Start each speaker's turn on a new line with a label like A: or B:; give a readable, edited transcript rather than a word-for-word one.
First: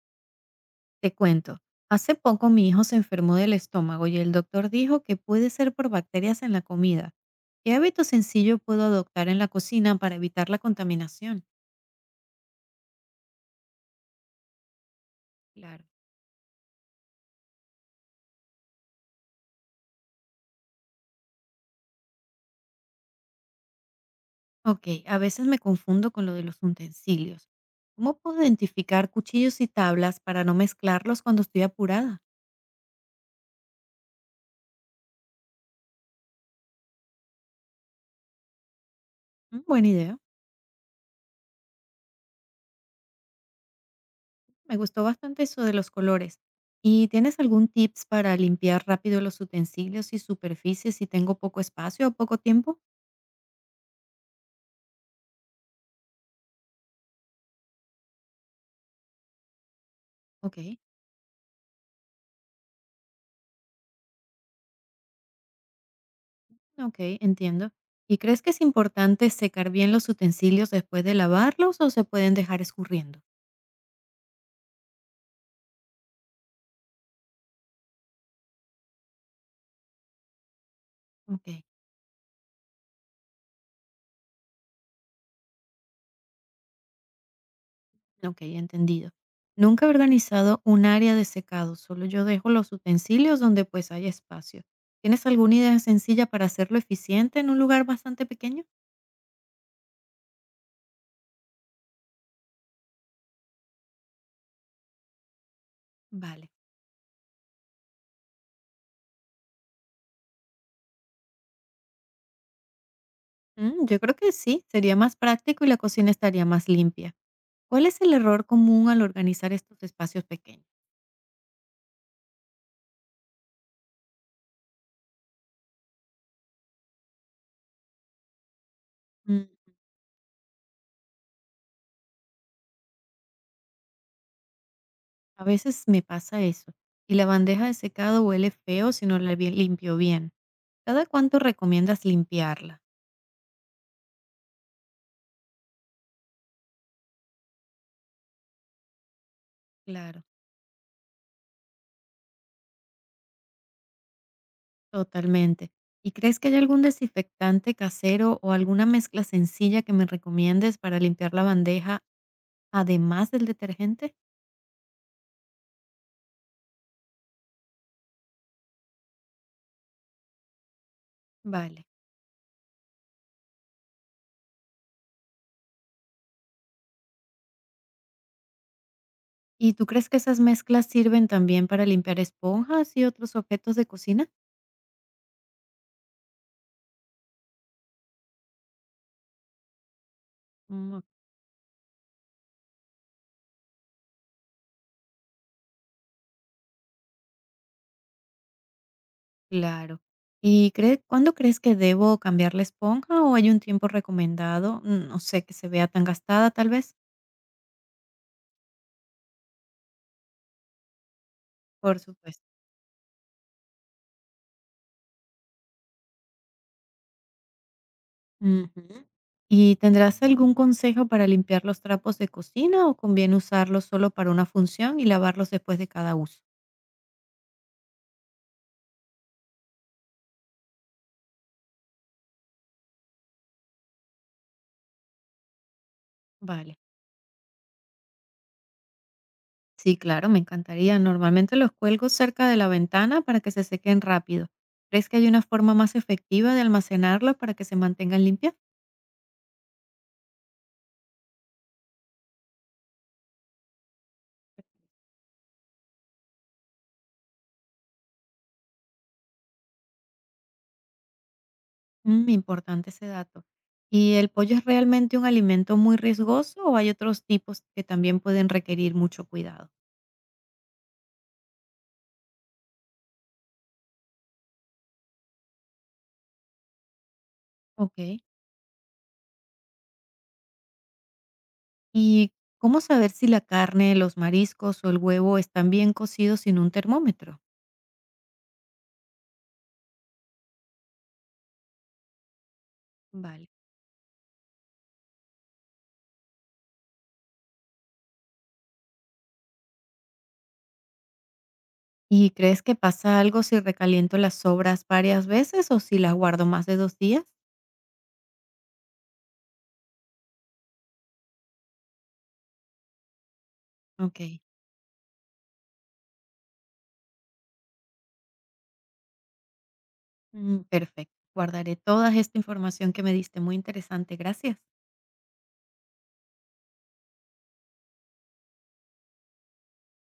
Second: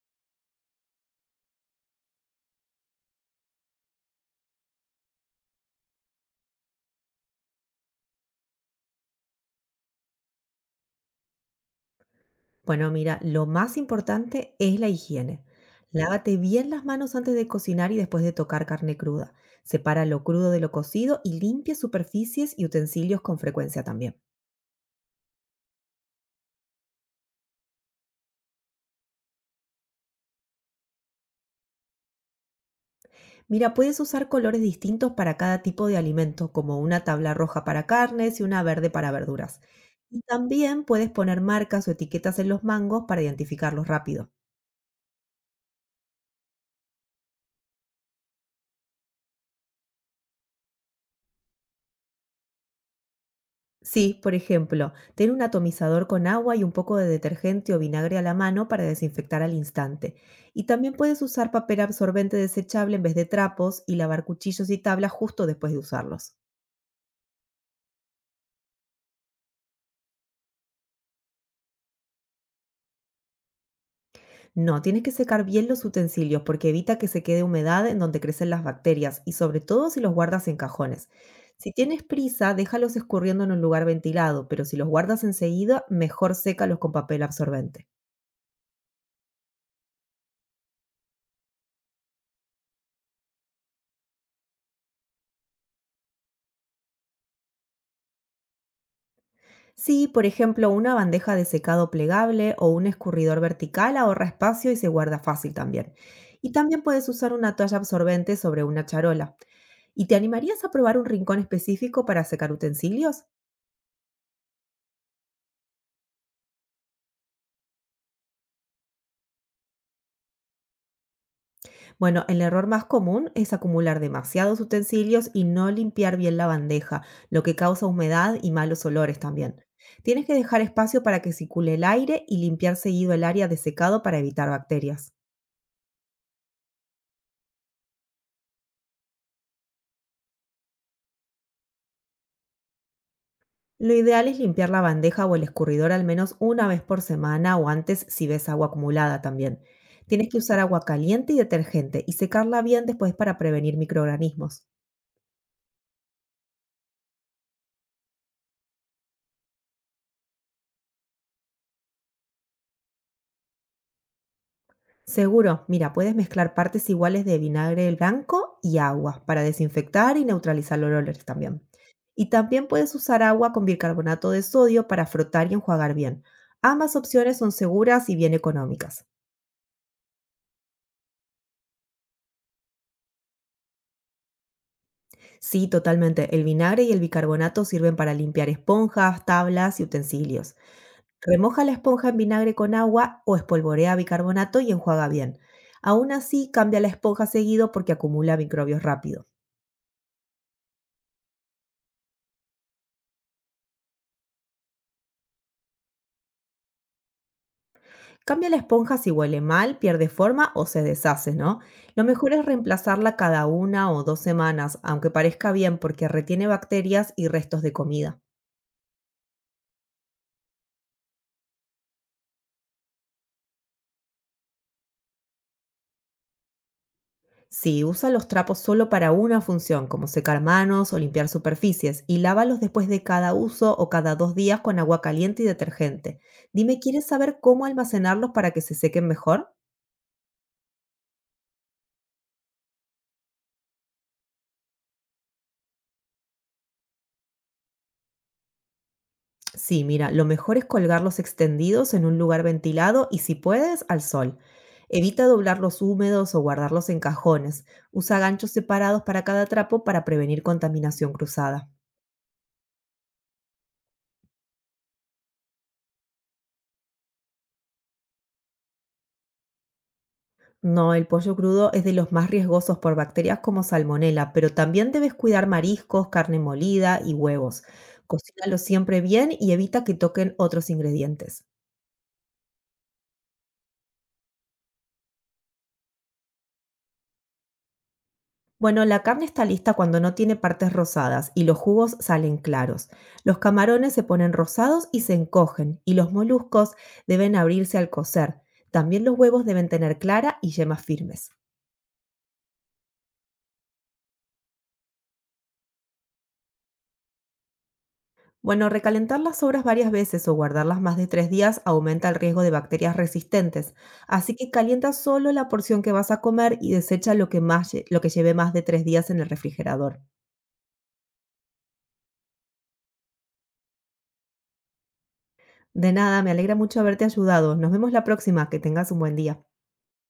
A: Te cuento, hace poco mi hijo se enfermó del estómago y el doctor dijo que puede ser por bacterias en la comida. ¿Qué hábito sencillo puedo adoptar en la cocina para evitar la contaminación?
B: Bueno, mira, lo más importante es la higiene.
A: Claro.
B: Lávate bien las manos antes de cocinar y después de tocar carne cruda. Separa lo crudo de lo cocido y limpia superficies y utensilios con frecuencia también.
A: Ok, a veces me confundo con lo de los utensilios. ¿Cómo puedo identificar cuchillos y tablas para no mezclarlos cuando estoy apurada?
B: Mira, puedes usar colores distintos para cada tipo de alimento, como una tabla roja para carnes y una verde para verduras.
A: Mm, buena idea.
B: Y también puedes poner marcas o etiquetas en los mangos para identificarlos rápido.
A: Me gustó bastante eso de los colores. ¿Y tienes algún tips para limpiar rápido los utensilios y superficies si tengo poco espacio o poco tiempo?
B: Sí, por ejemplo, ten un atomizador con agua y un poco de detergente o vinagre a la mano para desinfectar al instante.
A: Ok.
B: Y también puedes usar papel absorbente desechable en vez de trapos y lavar cuchillos y tablas justo después de usarlos.
A: Ok, entiendo. ¿Y crees que es importante secar bien los utensilios después de lavarlos o se pueden dejar escurriendo?
B: No, tienes que secar bien los utensilios porque evita que se quede humedad en donde crecen las bacterias y sobre todo si los guardas en cajones.
A: Ok,
B: Si tienes prisa, déjalos escurriendo en un lugar ventilado, pero si los guardas enseguida, mejor sécalos con papel absorbente.
A: ok, entendido. Nunca he organizado un área de secado, solo yo dejo los utensilios donde pues hay espacio. ¿Tienes alguna idea sencilla para hacerlo eficiente en un lugar bastante pequeño?
B: Sí, por ejemplo, una bandeja de secado plegable o un escurridor vertical ahorra espacio y se guarda fácil también.
A: Vale.
B: Y también puedes usar una toalla absorbente sobre una charola. ¿Y te animarías a probar un rincón específico para secar utensilios?
A: Mm, yo creo que sí, sería más práctico y la cocina estaría más limpia. ¿Cuál es el error común al organizar estos espacios pequeños?
B: Bueno, el error más común es acumular demasiados utensilios y no limpiar bien la bandeja, lo que causa humedad y malos olores
A: Mm.
B: también. Tienes que dejar espacio para que circule el aire y limpiar seguido el área de secado para evitar bacterias.
A: A veces me pasa eso, y la bandeja de secado huele feo si no la limpio bien. ¿Cada cuánto recomiendas limpiarla?
B: Lo ideal es limpiar la bandeja o el escurridor al menos una vez por semana o antes si ves agua acumulada también.
A: Claro,
B: Tienes que usar agua caliente y detergente y secarla bien después para prevenir microorganismos.
A: totalmente. ¿Y crees que hay algún desinfectante casero o alguna mezcla sencilla que me recomiendes para limpiar la bandeja además del detergente?
B: Seguro, mira, puedes mezclar partes iguales de vinagre blanco y agua para desinfectar y neutralizar los olores también.
A: Vale.
B: Y también puedes usar agua con bicarbonato de sodio para frotar y enjuagar bien. Ambas opciones son seguras y bien económicas.
A: ¿Y tú crees que esas mezclas sirven también para limpiar esponjas y otros objetos de cocina?
B: Sí, totalmente. El vinagre y el bicarbonato sirven para limpiar esponjas, tablas y utensilios.
A: Mm,
B: Remoja la esponja en vinagre con agua o espolvorea bicarbonato y enjuaga bien. Aún así, cambia la esponja seguido porque acumula microbios rápido.
A: claro. ¿Y cree cuándo crees que debo cambiar la esponja o hay un tiempo recomendado? Mm, no sé, que se vea tan gastada tal vez.
B: Cambia la esponja si huele mal, pierde forma o se deshace, ¿no?
A: Por
B: Lo mejor
A: supuesto.
B: es reemplazarla cada una o dos semanas, aunque parezca bien porque retiene bacterias y restos de comida.
A: Ujú. ¿Y tendrás algún consejo para limpiar los trapos de cocina o conviene usarlos solo para una función y lavarlos después de cada uso?
B: Si usa los trapos solo para una función, como secar manos o limpiar superficies, y lávalos después de cada uso o cada 2 días con agua caliente y detergente.
A: Vale.
B: Dime, ¿quieres saber cómo almacenarlos para que se sequen mejor?
A: Sí, claro, me encantaría. Normalmente los cuelgo cerca de la ventana para que se sequen rápido. ¿Crees que hay una forma más efectiva de almacenarlos para que se mantengan limpios?
B: Sí, mira, lo mejor es colgarlos extendidos en un lugar ventilado y si puedes, al sol. Evita doblarlos húmedos o guardarlos en cajones. Usa ganchos separados para cada trapo para prevenir contaminación cruzada.
A: Mm, importante ese dato. ¿Y el pollo es realmente un alimento muy riesgoso o hay otros tipos que también pueden requerir mucho cuidado?
B: No, el pollo crudo es de los más riesgosos por bacterias como salmonela, pero también debes cuidar mariscos, carne molida y huevos.
A: Ok.
B: Cocínalo siempre bien y evita que toquen otros ingredientes.
A: ¿Y cómo saber si la carne, los mariscos o el huevo están bien cocidos sin un termómetro?
B: Bueno, la carne está lista cuando no tiene partes rosadas y los jugos salen claros. Los
A: Vale.
B: camarones se ponen rosados y se encogen, y los moluscos deben abrirse al cocer. También los huevos deben tener clara y yemas firmes.
A: ¿Y crees que pasa algo si recaliento las sobras varias veces o si las guardo más de 2 días?
B: Bueno, recalentar las sobras varias veces o guardarlas más de 3 días aumenta el riesgo de bacterias resistentes,
A: Ok,
B: así que calienta solo la porción que vas a comer y desecha lo que lleve más de 3 días en el refrigerador.
A: mm, perfecto. Guardaré toda esta información que me diste, muy interesante. Gracias.
B: De nada, me alegra mucho haberte ayudado. Nos vemos la próxima, que tengas un buen día.